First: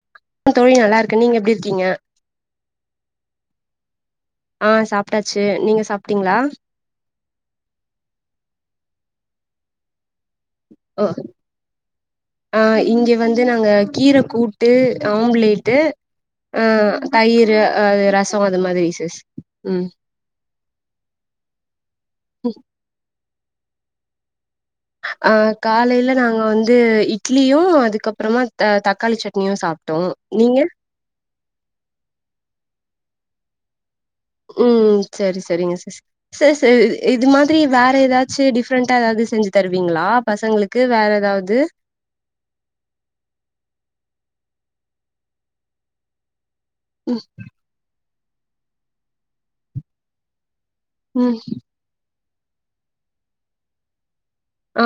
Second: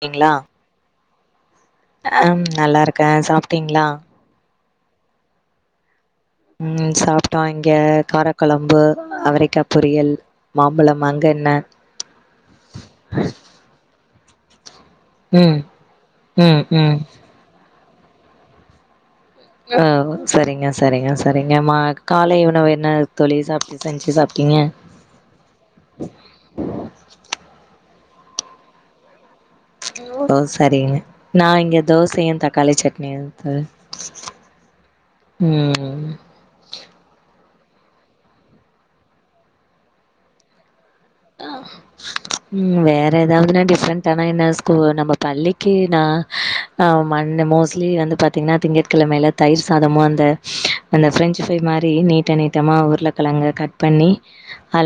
கீங்களா க்க தோழி நல்லாருக்கே நீங்க எப்டி இருக்கீங்க அம் நல்லாருக்கே சாப்ட்டீங்களா ஆ சாப்ட்டாச்சு நீங்க சாப்ட்டீங்ளா ம் சாப்ட்டோ இங்க காரக்கொழம்பு அவரைக்காய் பொரியல் மாம்பழம் ஓ அங்க என்ன ஆ இங்க வந்து நாங்க கீர கூட் ட்டு ம் ஆம்லேட்டு ஆ ம் ம் தயிர் அ ரசோ அது மாரி சிஸ் ம் ஹவு சரிங்க சரிங்க சரிங்க மா காலை உணவு என்ன தோழி சாப்டு செஞ்சு சாப்டீங்க அஹ் காலேல நாங்க வந்து இட்லியு அதுக்கப்பறமா தக்காளி சட்னியு சாப் ஓ சரினு நா இங்க தோசயு தக்காளி சட்னியு தோ உம் செரி சரிங்க சிஸ் ச ச இது மாதிரி வேற ஏதாச்சு டிஃப்ரெண்ட்டா ஏதாவது செஞ்சு தருவீங்களா பசங்களுக்கு வேற ஏதாவது ஆஹ் ம் வேற ஏதாவதுனா டிஃப்ரெண்ட்டா ஆனா என்ன ஸ்கூ நம்ம பள்ளிக்கு நா ஆ ம் மண் மோஸ்ட்லி வந்து பாத்தீங்கனா திங்கட்கெழமைல தயிர் சாதமு அந்த அந்த ம் ஃப்ரெஞ்சு ஃப்ரை மாரி நீட்ட நீட்டமாக உருளக்கெழங்க கட் பண்ணி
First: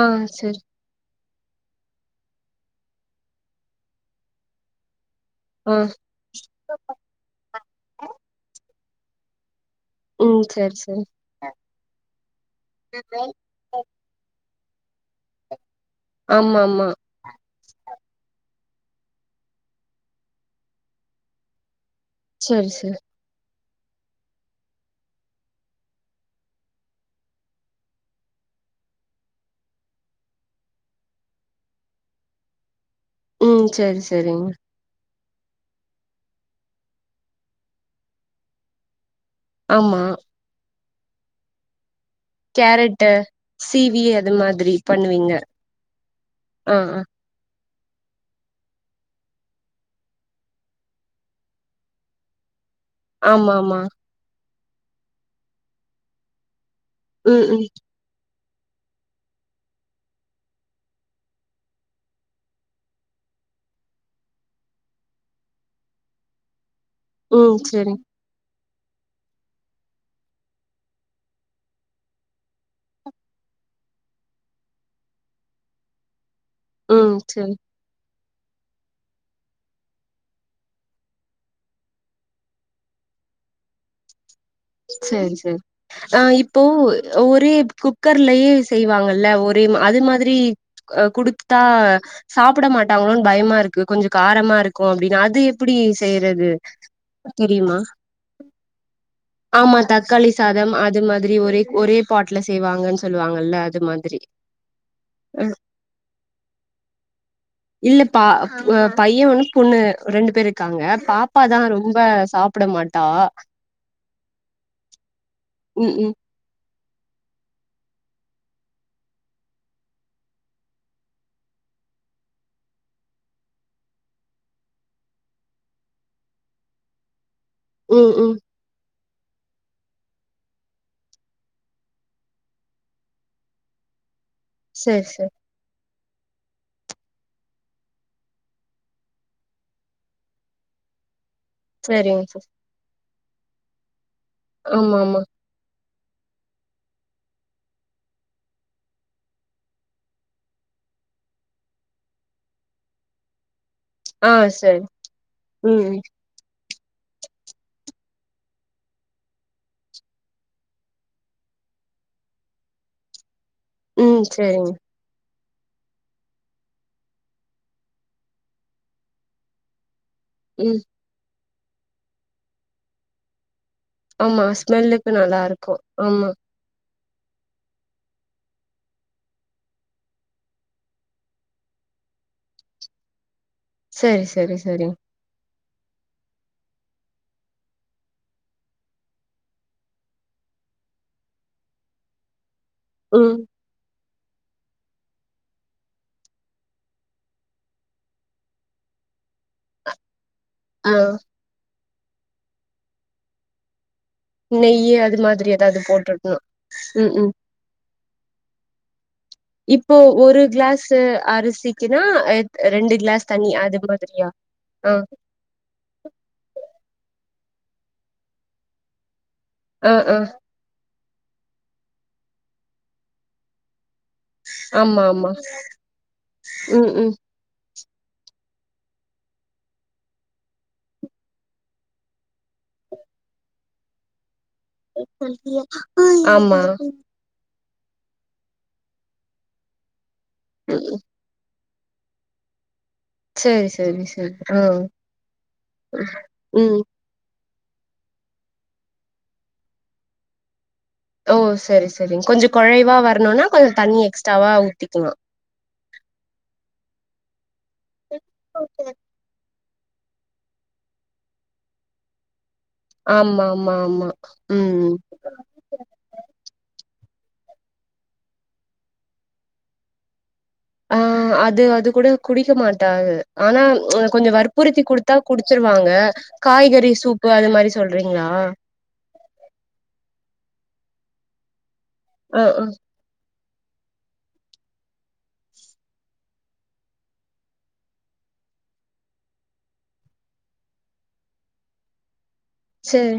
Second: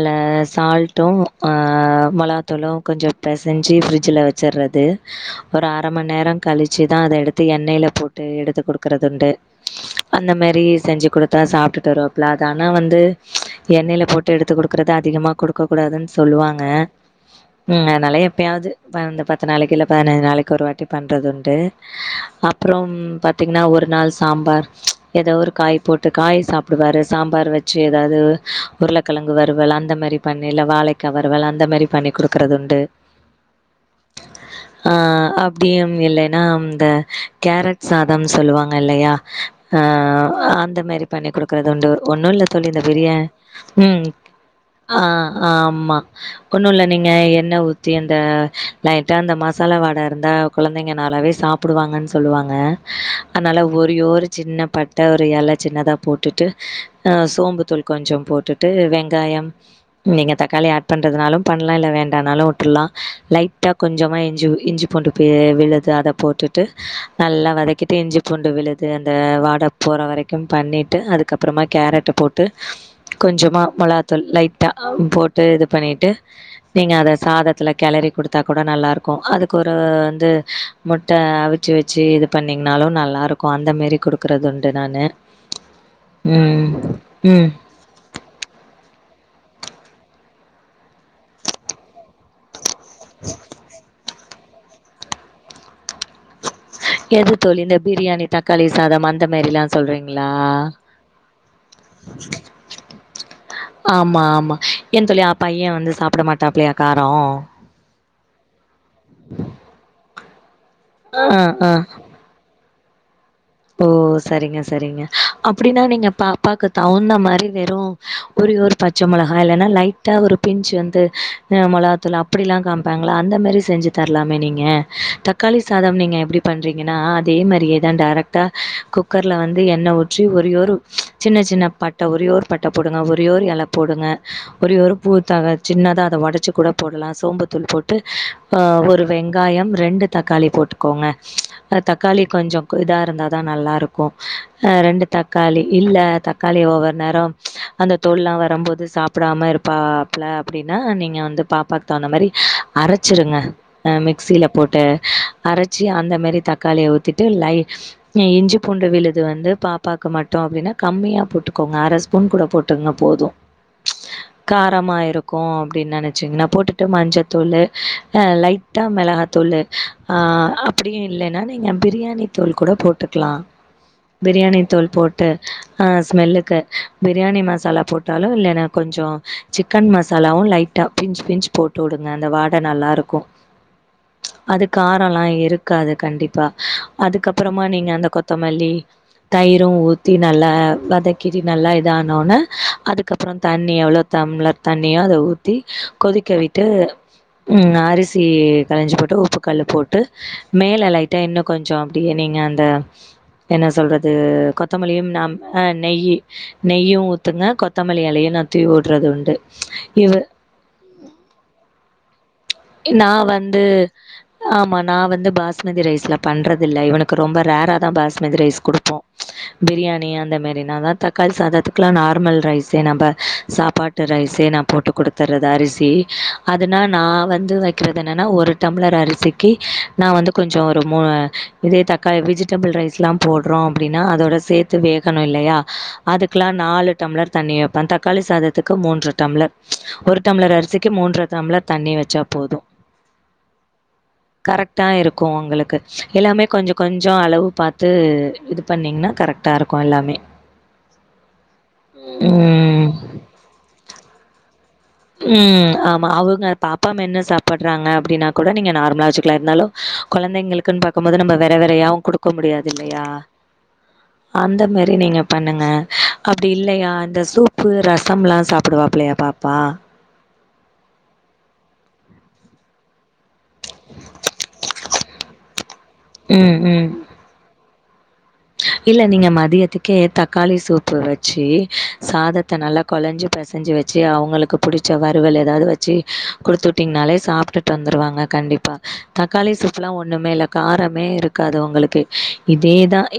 ஆ சரி சால்ட் டு அஹ் மொளகா தூளு கொஞ்சோ பெசஞ்சு ஃப்ரிஜ்ல வச்சுடுறது ஒரு ஆ அர மண் நேரோ கழிச்சுதா அத எடுத்து எண்ணெல போட்டு எடுத்து குடுக்கறதுண்டு அந்த ம் மாரி சரி சரி செஞ்சு குடுத்தா சாப்டுட்டு வருவாபுல அதானா வந்து எண்ணெல போட்டு எடுத்து குடுக்குறது அதிகமா குடுக்க கூடாதுனு ஆமா சொல்லுவாங்க ஆமா ம் அதனால எப்பயாவது வ இந்த பத்து நாளைக்கி இல்ல பதினஞ்சு நாளைக்கு ஒரு வாட்டி பண்றது உண்டு [inaudible] அப்பறம் சரி பாத் தீங்கனா ஒரு நாள் சாம்பார் ஏதோ ஒரு காய் போட்டு காய் சாப்டுவாரு சாம்பார் வச்சு ஏதாவது உருளக்கெழங்கு வறுவல் அந்த மாரி பண்ணி இல வாழைக்கா வறுவல் அந்த மாரி பண்ணி குடுக்கறது உண்டு ம் சேரி சேரிங்க ஆஹ் அப்டியும் இல்லேனா அம் த கேரட் சாதம்னு சொல்லுவாங்க இல்லையா ஆமா ஆஹ் அந்த மாரி பண்ணி குடுக்குறது உண்டு ஒன்னு இல்ல தோழி இந்த பிரிய உம் அந்த மாதிரி பண்ணுவீங்க ஆஹ் ஆமா ஒண்ணு ஆ இல்ல ஆ நீங்க அ எண்ண ஊத்தி அந்த லைட்டா அந்த மசாலா வாட இருந்தா கொழந்தைங்க நாலாவே சாப் பிடுவாங்கனு சொல்லுவாங்க ஆமா அதனால ஆமா ஒரி ஓரு சின்ன பட்ட ஒரு எல சின்னதா போட்டுட்டு அ ம் ம் சோம்புத்தூள் கொஞ்சோ போட்டுட்டு வெங்காயம் நீங்க தக்காளி ஆட் பண்றதுனாலு பண்ணலா இல்ல வேண்டனாலு வுட்டுலா லைட்டா கொஞ்சமாக இஞ்சி ஊ இஞ்சி பூண்டு பே விழுது அத போட்டுட்டு நல்லா ம் சரி வதக்கிட்டு இஞ்சி பூண்டு விழுது அந்த வாட போற வரைக்கு பண்ணிட்டு அதுக்கப்பறமா கேரட்ட போட்டு கொஞ்சோமா மொளாத்தூள் லைட்டா போட்டு இது பண்ணிட்டு நீங்க அத ம் சரி சாதத்துல கெளறி குடுத்தா கூட நல்லாருக்கு அதுக்கு ஒரு வந்து முட்ட அவிச்சு வ ச்சி இது பண்ணீங்கனாலு நல்லா இருக்கு அந்த மேரி குடுக்கறதுண் செரி செரி ஆஹ் இப்போ ம். ஒரே குப் குக்கர்லயே செய்வாங்கல்ல ஒரே மா அது மாதிரி அ குடுத்தா சாப்ட மாட் டாங்களோனு பயமா இருக்கு கொஞ்சோ காரமா இருக்கு அப்டினு அது எப்டி செய்றது எது தோழி தெரியுமா இந்த பிரியாணி தக்காளி சாதம் அந் ஆமா தக்காளி சாதம் அது மாதிரி ஒரே ஒரே பாட்ல செய்வாங்கனு சொல்லுவாங்களே அது மாதிரி என் தோழி அ ஆ பையே வந்து சாப்ட மாட்டாப்பிள்ளயா காரோ இல்ல பா அ பையே ஒன்னு பொண்ணு ரெண்டு பேர் இருக்காங்க ஆ பாப்பா தா ஆ ரொம்ப சாப் டமாட்டா ஓ செரிங்க செரிங்க அப்டினா ம் நீங்க ம் பா ப்பாக்கு தகுந்த மாரி வெறு ஒரே ஒரு பச்ச மொளகா இல்லனா லைட்டா ஒரு பிஞ்ச் வந்து அ மொளகாத்தூள் அப்டிலா காமிப்பாங்களா அந்தமாரி செஞ்சு தரலாமே நீங்க தக்காளி சாதம் நீங்க எப்டி பண்றீங்கனா அதே மாரியே தா ம் டேரேக்ட் ம் ட குக்கர்ல வந்து எண்ண ஊற்றி ஒரே ஒரு சின்ன சின்ன பட்ட ஒரே ஒர் பட்ட போடுங்க ஒரே ஒர் எலப் போடுங்க ஒரே ஒரு ஒரு சேரி சேரி பூத்தகட் சின்னதா அத ஒடச்சு கூட போடலா சோம்பு தூள் போட்டு அ ஒரு வெங்காயம் ரெண்டு தக்காளி போட்டு கோங்க அ சேரிங்க தக்காளி சிஸ் கொஞ்சோ கு இதா இருந்தாதா நல்லாருக்கு அ ஆமா ரெண்டு ஆமா தக்கா காளி இல்ல தக்காளி ஒவ்வொரு நேரம் அந்த தோள்லா வரம்போது சாப்டாம இருப்பா ல அப்டின்னா நீங்க வந்து பாப்பாக்கு தகுந்த மாரி அரச்சிருங்க ஆ மிக்சில போட்டு ம் அரச்சி ம் அந்த மேரி தக்காளிய ஊத்திட்டு லை இ இஞ்சி பூண்டு விழுது வந்து பாப்பாக்கு மட்டு அப்டினா கம்மியா போட்டுகோங்க அர ஸ்பூன் கூட போட் டுங்க போது ம் சேரிங்க காரமாய்ரு கு அப்டின் நனச்சிங்னா போட்டுட்டு மஞ்சள்த்தூளு அ லைட்டாக மிளகாத்தூளு [inaudible] ஆ ம் அப்டியு இல்லன்னா நீங்க பிரியாணி தூள் கூட போட்டுக்லா ஆமா பிரியாணி தூள் ஸ்மெல்லுக்கு போட்டு நல்லா இருக்கு ஆ ஆமா ஸ்மெல்லுக்கு பிரியாணி மசாலா போட்டாலு இல்லனா கொஞ்சோ சிக்கன் மசாலாவு லைட்டா பின்ச் பின்ச் போட் டுடுங்க அந்த வாட நல்லாருக்கு [inaudible] சேரி அது சேரி காரோலா இருக்காது கண்டிப்பா அதுக்கப்றமா நீங்க அந்த கொத்தமல்லி தயிரு ஊத்தி நல்ல வதக்கறி நல்லா இதானோன அதுக்கப்றோ ம் தண்ணி எவ்ளோ தம்ளர் தண்ணியோ அத ஊத்தி கொதிக்க விட்டு ம் அரிசி கலஞ்சி போட்டு உப்பு கல்லு போட்டு மேல ஆ லைட்டா இன்னு கொஞ்சோ அப்டியே நீங்க அந்த என்ன சொல்ற து நெய்யி கொத்தமல்லியும் அது நாம் மாதிரி ஏதாவது நெய்யி போட்டுட்ணு நெய்யு ம் ம் ஊத்துங்க கொத்தமல்லி இலயு நா தூவி விட்றது உண்டு இப்போ இ ஒரு க்ளஸ் து அரிசிக்குனா எத் நா வந்து ஆமா ஆ நா வந்து பாஸ் மதி ரைஸ்ல பண்றது இல்ல இவனுக்கு ரொம்ப ரேரா தா பாஸ்மதி ரைஸ் குடுப்போ ஆ பிரியாணி ஆ அந்தமாரினா தா தக்காளி சாதத்துக்குலா நார்மல் ரைஸே நம்ப சாப்பாட் டு ரைஸே நா போட்டு ஆமா ஆமா குடுத்துறது அரிசி அதனா ம் நா ம் வந் து வைக்கிறது என்னன்னா ஒரு டம்ளர் அரிசிக்கு நா வந்து கொஞ்சோ ஒரு மூ இதே தக்காளி வெஜிடபிள் ரைஸ் லா போட்றோ அப்டின்னா அதோட சேத் து வேகணு இல்லையா அதுக்குலா ஆமா நாலு டம்ளர் தண்ணி வைப்ப தக்காளி சாதத்துக்கு மூன்று டம்ளர் ஒரு டம்ளர் அரிசிக்கு மூன்று டம்ளர் தண்ணி வச்சாப் [inaudible] போது சேரி சேரி சேரி ஆ கரெக்டா இருக்கு உங்களுக்கு எல்லாமே கொஞ்சோ ம் கொஞ் சோ அளவு பாத்து இது பண்ணீங்னா கரெக்டா இருக்கு எல்லாமே ஓ சரி சரிங் கொஞ்சோ ம். கொலைவா வரனுனா கொஞ்சோ தண்ணி எக்ஸ்ட்ராவா ஊத்திக்கனு ம் ஆமா அவங்க பாப்பா மென்னு சாப்பிட்றாங்க அப்டின்னா கூட நீங்க நார்மலா வச்சுக்கலா இருந்தாலு கொழந்தைங்களுக்குன் பாக்கம்போது நம்ம வெற வெறயாவு குடு க்க முடியாது இல்லையா ஆமா ஆமா ஆமா அந்த ம் மாி நீங்க பண்ணுங்க அப்டி இல்லையா இந்த சூப்பு ரசம்லா சாப்டுவாப்லையா பாப்பா ஆ அது அது கூட குடிக்க மாட்டாக ஆனா கொஞ்சோ வற்புறுத்தி குடுத்தா குடுச்சிருவாங்க ம், காய்கறி ம். சூப் பு அது மாரி சொல்றீங்ளா இல்ல நீங்க மதியத்துக்கே தக்காளி சூப்பு வச்சு ஆ சாதத்த ஆ நல்லா கொலஞ்சி பெசஞ்சி வச்சி அவங்களுக்கு பிடிச்ச வறுவல் ஏதாவது வச்சி குடுத்துட்டீங்னாலே சாப்ட்டு வந்துருவாங்க கண்டிப்பா தக்காளி சூப்லா ஒண்ணுமே இல்ல காரமே இருக்காது அவங்களுக்கு இதே தா சேரி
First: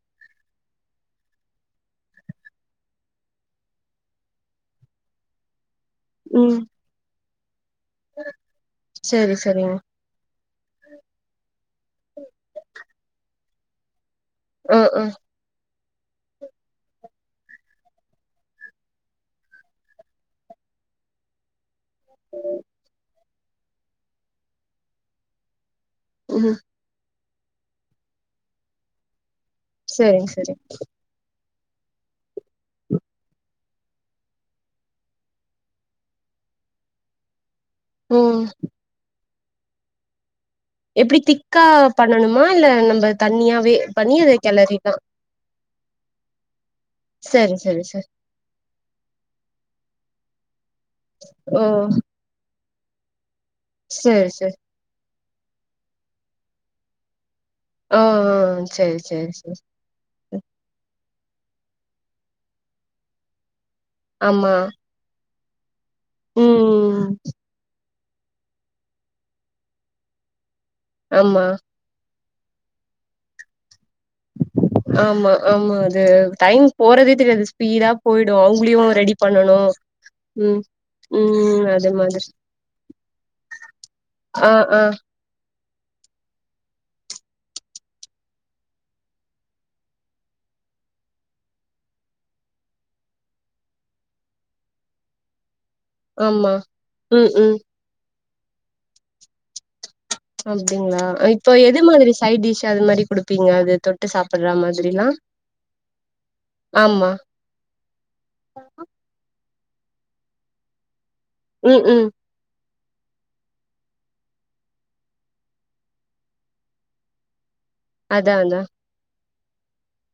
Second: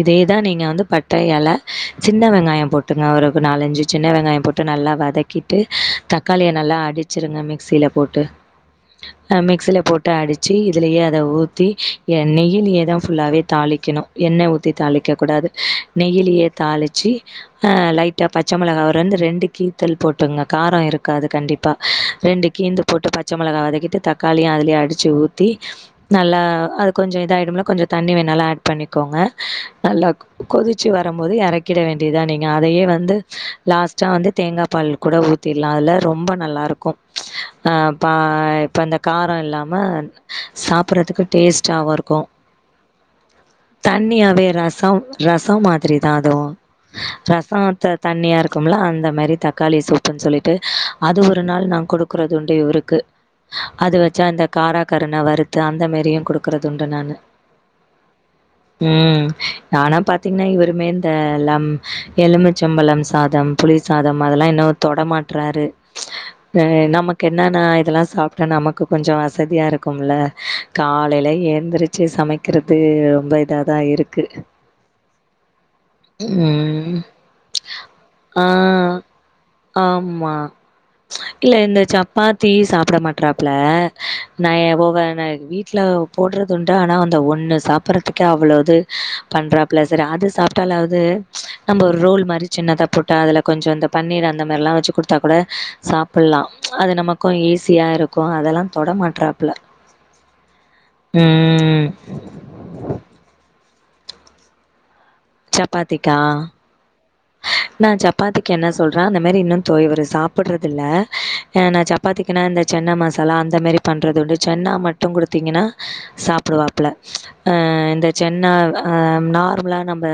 இதேதா நீங்க வந்து பட்ட எல சின்ன வெங்காயோ போட்டுங்க ஒரு நாலஞ்சு சின்ன வெங்காயோ போட் டு நல்லா வதக்கிட்டு தக்காளிய ம் நல்லா அடிச்சிருங்க மிக்சில போட்டு ஆ சேரி சரிங்க மிக்சில போட் டு அடிச்சி இதுலயே அத ஊத்தி நெய்யிலியே தா ஃபுல்லாவே தாளிக்கணு எண்ணெ ஊத்தி ஆ ஆ தாளிக்க கூடாது நெய்யிலயே தாளிச்சி அ லைட்டா பச்ச மிளகா வந்து ரெண்டு கீ்த்தல் போட்டுங்க காரோ இருக்காது கண்டிப்பா ரெண்டு கீந்து போட்டு பச்ச மிளகா வதக்கிட்டு தக்காளியு அதுலயே அடிச்சு ஊத்தி நல்லா ம் அது கொஞ்சோ இதாய்டும்ல கொஞ்சோ தண்ணி வேணாலு அட் பண்ணிக்கோங்க நல்லா சேரிங் சேரி கொதிச்சி வ றம்போது எறக்கிட வேண்டியதுதா நீங்க அதயே வந்து லாஸ்டா வந்து தேங்கா பால் கூட ஊ த்திருல்லா அதுல ரொம்ப நல்லா இருக்கு அ பா ம் இப்ப இந்த கார இல்லாம சாப்புறதுக்கு டேஸ்டாவு இருக்கு மா இல்ல நம்ப தணியா தண்ணியாவே ரசம் ரசம் மாதிரி தா அதுவு ரச சரி சரி த சரி தண்ணியா இருக் கும்ல அந்த மாரி தக்காளி சூப்புன் சொல்லிட்டு அது ஒரு நாள் நா ஓ கொடுக்குறது உண்டு இவருக்கு அது வச்சா சேரி இந்த சேரி காரா கருண வறுத்து அந்த மரியு குடுக்குறது உண்டு நானு ஓ ஓ ம் நானா பாத்தீங்கன்னா இவருமே இந்த ழம் எலுமிச்சம் பழம் சாதம் புளி சாதம் அதெல்லா ஆமா இன்னுமக்ஷ தொடமாற்றாரு அ ம் நமக்கு என்னன்னா இதெல்லா சாப் டா நமக்கு கொஞ்ச வசதியாக இருக்கும்ல காலையிலே ஆமா எந்திரிச்சு சமைக்கிறது ரொம்ப இதாதா இருக்கு ஆமா ஆமா அது டைம் ம் போறதே தெரியாது ஸ்பீடா போயிடு ஆ அவங்களையு ரெடிப் பண்ணணு ஆமா ம் இல்ல ம் இந்த அது மாதிரி சப்பாத்தி சாப்ட மாட்றாப்புல ஆ நா ஆ ஒவவ ந வீ ட்ல போடுறதுண்டு ஆனா அந்த ஒண்ணு சாப் புறத்துக்கே அவ்ளோ இது பண்றாப்புல சரி அது சாப்ட்டாலாவது நம்ம ஒரு ரோல் மாறி சின்னதா போட்டு அதுல கொஞ்சோ இந்த பன்னீர் அந்த மாறில்லா வச்சு குடுத்தா கூட சாப் புல்லா ஆமா அது ம் நமக்கு ம் ஈஸியா இருக்கு அதெல்லா தொட மாட்றாபுல அப்டிங்களா இப்போ எது மாதிரி சைட் டிஷ் எது மாரி குடுப்பீங்க அது தொட்டு சாப்புற மாதிரினா சப்பாத்திகா ஆமா நா சப்பாத்திக்கு என்ன சொல்றே அந்த மாரி இன்னு தோ இவரு சாப்புட்றதுல்ல ஆ நா ம் ம் சப்பாத்தி குனா இந்த சன்னா மசாலா அந்த மாரி பண்ணுறது உண்டு சென்னா மட்டு குடுத்தீங்கன்னா சாப்புடுவாப்புல அ இந்த அதா சன்னா அதா ஆ நார்மலா நம்ப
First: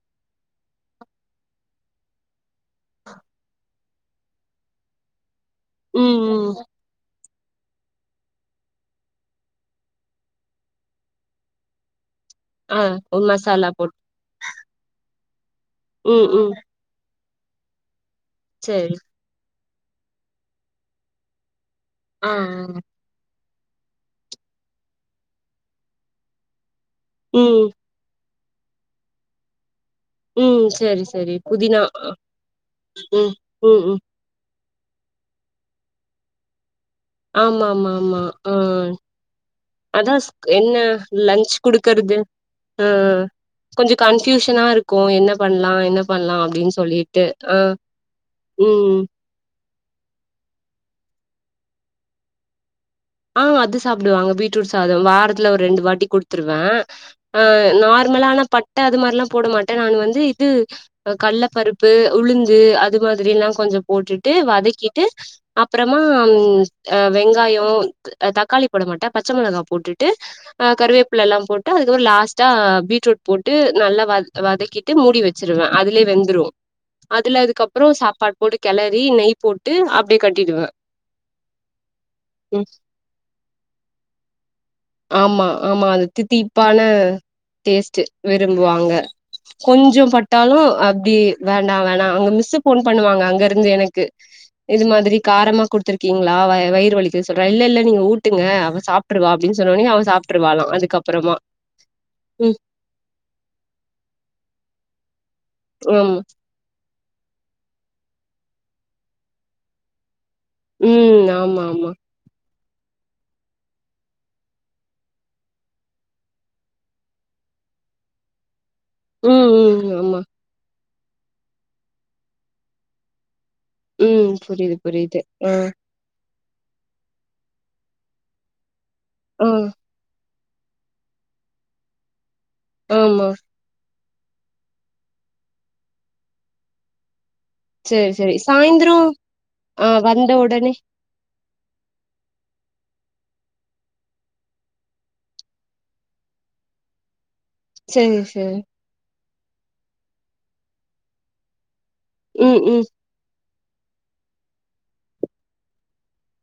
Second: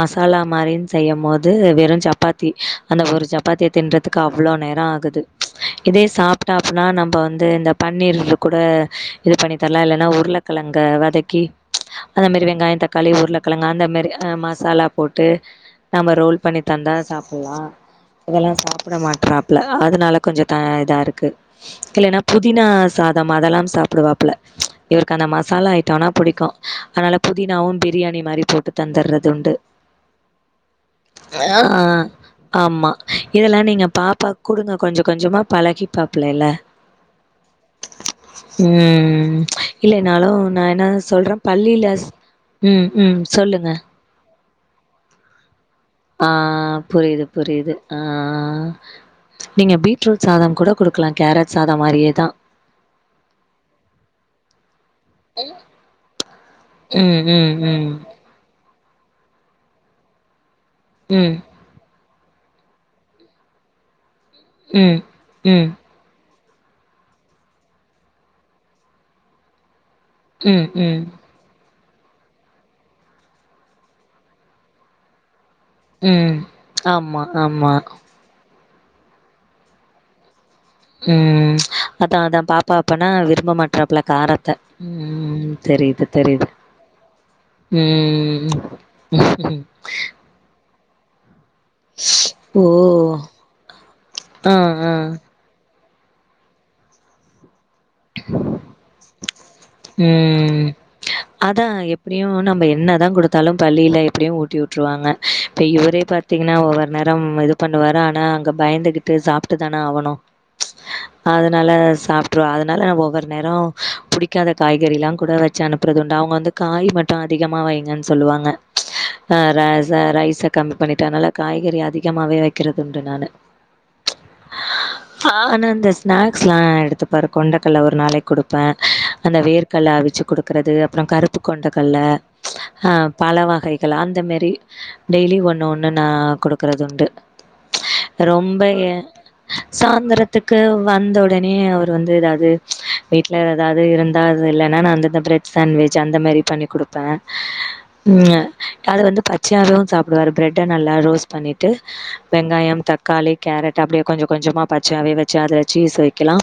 மசாலா மாரின் செய்யம் போ து வெறு சப்பாத்தி அந்த ஒரு சப்பாத்திய தின்றதுக்கு அவ்ளோ நேரோ ஆகுது இதே ம் ம் சாப்ட்டாப்புனா நம் இப்ப வந்து இந்த பன்னீர் கூட இது பண்ணி தர்லா இல்லன்னா உருளக்கெழங்க வதக்கி அந்த மாரி வெங்காய ஆ தக்காளி உருளக்கெழங்க மசாலா அந்த போட்டு மாரி அ மசாலா போட்டு நம்ம ம் ரோல் ம் பண்ணி தந்தா சாப்புட்லா இதெல்லா சேரி சாப்ட மாட்றாப்புல அதனால கொஞ்ச தா இதா இருக்கு இல்லன்னா ஆ புதினா ஆ சாத அதெல்லாம் சாப்புடுவாப்ல இவருக்கு அந்த மசாலா ஐட்டோனா பிடிக்கு அனால ம் புதினாவு பி பிரியாணி மாரி போட்டு தந்தற்ரது துண்டு ம் சரிச் ஆ ஆமா ம் இதெல்லா ம் நீங்க ம் பாப்பாக் குடுங்க கொஞ்ச கொஞ்சமா பழகிபாப்புல இல்ல ஆமா ஆமா ஆமா ஆ ம் இல்ல அதா நாலு நா என்ன என்னா சொல்ற லன்ச் பள்ளிலச் ம் ம் சொல்லுங்க கொஞ்ச கன்ஃப்யூஷனா இருக்கு என்ன பண்லா என்ன ஆ பண்லா அப்டின்னு புரியுது சொல்லிட்டு புரியுது ஆ ம் நீங்க பீட்ரூட் சாதம் கூட குடுக்கலா கேரட் சாதா மாரியேதா ஆ அது சாப்டுவாங்க பீட்ரூட் சாதம் வாரத்துல ஒரு ரெண்டு வாட்டி குடுத்துருவே ம் ஆ ம் ம் நார்மலான பட்ட அது மாறிலா போட மாட்ட நான் வந்து இது ம் கள்ள பருப் பு உளுந்து அது மாதிரில்லா கொஞ்சொ போட்டுட்டு ம் வதக்கிட்டு ம் அப்புறோ மா அ வெங்காயோ தக்காளி போட மாட்டே பச்ச மெளகா போட்டு டு ஆ ம் ம் கருவேப்பிள எல்லா போட் டு அதுக்கப்றோ லாஸ்ட்டா பீட்ரூட் போட்டு நல்லா வா வதக்கிட்டு மூடி வெ ச்சிருவோ அதுலயே ம் வெந்துறே ஆமா அதுல ஆமா. அதுக்கப்றோ சாப்பாட் போட்டு கெலரி நெய் போட்டு அப்டி கட்டிடுவ ம் அதா அதா பாப்பா அப்பனா விரும்ப மாட்றாப்புல்ல காரத்த ஆமா ம் ஆமா அது தெரியுது தெரியுது. தித்திப்பான டேஸ்ட்டு ம் விரும்புவாங்க கொஞ்சோ பட்டாலு அப்டி வேண்டா வேண்டா அங்க மிஸ்ஷு ஓ! ஃபோன் பண்ணுவாங்க அங்கருந்து எனக்கு ஆ இது ஆ மாதிரி காரமா குடுத்துற் ங்ளா வய வயிறு வலிக்கு சொல்றா இல்லெல்ல நீங்க ஊட்டுங்க அவ சாப்ட்ருவா அப்டின்னு சொன்னோனே அவ சாப்ட்ருவாளா ம் அதுக்கப்புறமா அதா எப்டியு ம் நம்ம என்னதா குடுத் தாலு பள்ளியில எப்டியு ஊட்டி உட்ருவாங்க இப்ப இவரே ஆமா பாத்திங் ன்னா ஒவ்வொரு நேரம் இது பண்ணுவாரு ஆனா அங்க பயந்துகிட்டு சாப்டுதான ஆவனு ம் ஆமா அதுனால ஆமா சாப்ட்ருவா அதன் னால ஒவ்வொரு நேரோ புடிக்காத காய்கறில்லா கூட வச்சு அனுப்புறதுண்டு அவுங்க வந்து காய் மட் ட்டு அதிகமா வைங்கன் சொல்லுவாங்க அ ம் ர ம் ச ஆமா ரைச கம்மிப் பண்ணிட்டனால காய்கறி அதிகமாவே வக்கிறதுண்டு நானு ம் புரியுது புரியுது ஆ இந்த ஸ்நாக்ஸ்லா எடுத்துப்பாரு கொண்டக்கல்ல ஒரு நாளைக்கு குடுப்பே அந்த ஆ வேர்கல்ல அவிச்சு குடுப் றது அப்ரோ கருப்பு கொண்டகல்ல அ ஆமா பல வகை க்லா அந்த மாரி டெய்லி ஒண்ணு ஒண்ணு நா குடுக்குறது உண்டு சேரி சேரி ரொம்ப ஏ சாய்ந்தரோ ஆ வந்த சாந்தரத்துக்கு உடனே வந்தொடனே அவரு வந்து து எதாது வீட்ல எதாவது இருந்தா இல்லனா நா அந்த இந்த ப்ரெட் சாண்ட்விச் அந்த மாறி பண்ணி குடுப் ப சேரி ம் சேரி அது வந்து பச்சையாவு சாப்டுவாரு பிரெட் நல்லா ரோஸ்ட் பண்ணிட்டு ம் வெங்காயோ ம் தக் காளி கேரட் அப்படியே கொஞ்ச கொஞ்சமா பச்சயாவே வச்சு அதுல சீஸ் வெக்கலா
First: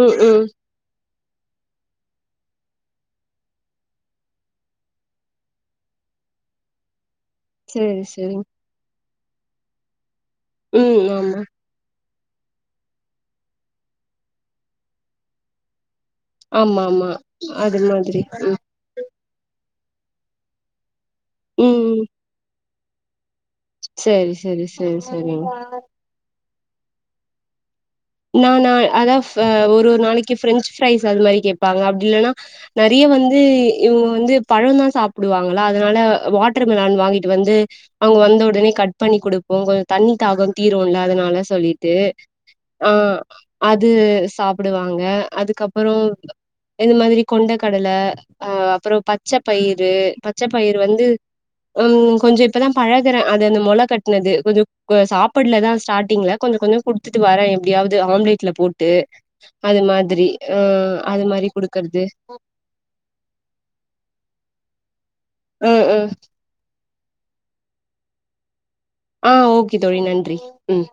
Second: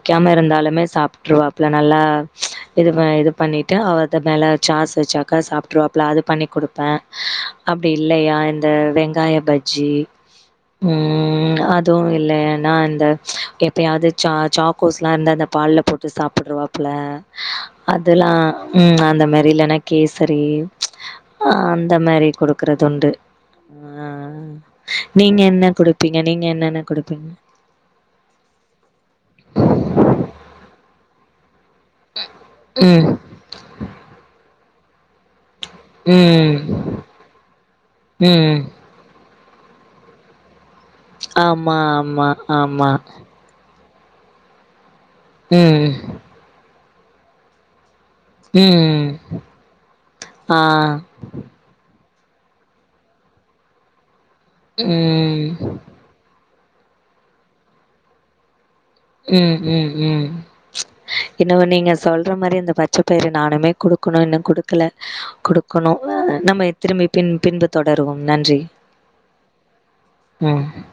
ம் ம் இருந்தாலுமே சாப்ட்ருவாப்புல நல்லா ம்ச் இது ம இது பண்ணிட்டு அவத மேல சாசு வச்சாக்கா சாப்ட்டுருவாப்புல அது பண்ணி குடுப்பே அப்டி சேரி இல்லையா சேரிங் இந்த வெங்காய பஜ்ஜி ம் ம் அத் த்து இல்லேனா அந்த எப்பையாது சா சாக்கோஸ்லா இந்த அந்த பால்ல போட் ட்டு ஆமா சாப்ட்டுருவாப்புல்ல ஆமா அது மாதிரி அதெல்லா ம் அந்த மாறி இல்லன்னா கேசரி ஆ அந்த மாறி குடுக்குறது உண்டு ஆ. செரி செரி செரி செரி ப்பீங்க நீங்க என்னன்ன குடுப்பீங்க நா நா அதா ஃப் அ ஒரு நாளைக்கு ஃப்ரஞ் ஃப்ரைஸ் அது மாறி கேப்பாங்க அப் இல்லனா நெறைய ம். வந்து இவுங்க வந்து பழந்தா சாப் ப்படுவாங்களா அதுனால ம். வாட்டர் மிலான் வாங்கிட்டு வந்து அவுங்க வந்த ம். ஒடனே கட் பண்ணி கொடுப்போங்க தண்ணி தாகோ தீருல்ல அதனால ஆமா, சொல்லிட்டு ஆமா, ஆ ஆமா. அது சாப்புடுவாங்க ம். அதுக்கப்புறோ இந்த மாதிரி கொண்ட கடலை ஆ அப்பற ம். பச்ச பயிறு பச்ச ஆ. பயிர் வந்து அம் கொஞ்ச இப்பதா பழகுறே அது அந்த மொள கட்னது கொஞ்சோ ம். சாப்படுல தா ஸ்டார்டிங்ல கொஞ்ச கொஞ்ச குடுத்துட்டு வரே எப்டியாவது ஆம்லெட்ல போட்டு ட்டு ம், அது ம், மாதிரி ம். ஆ அது மாரி குடுக்கறது மாறி இந்த பச்சப்பயிற நானுமே குடுக்கணு இன்னு குடுக்கல ம் குடுக்கணும் ம் நம்ம திரும்பி பின் பின்பு தொடருவோம் நன்றி ஆ ஓகே தோழி நன்றி ம்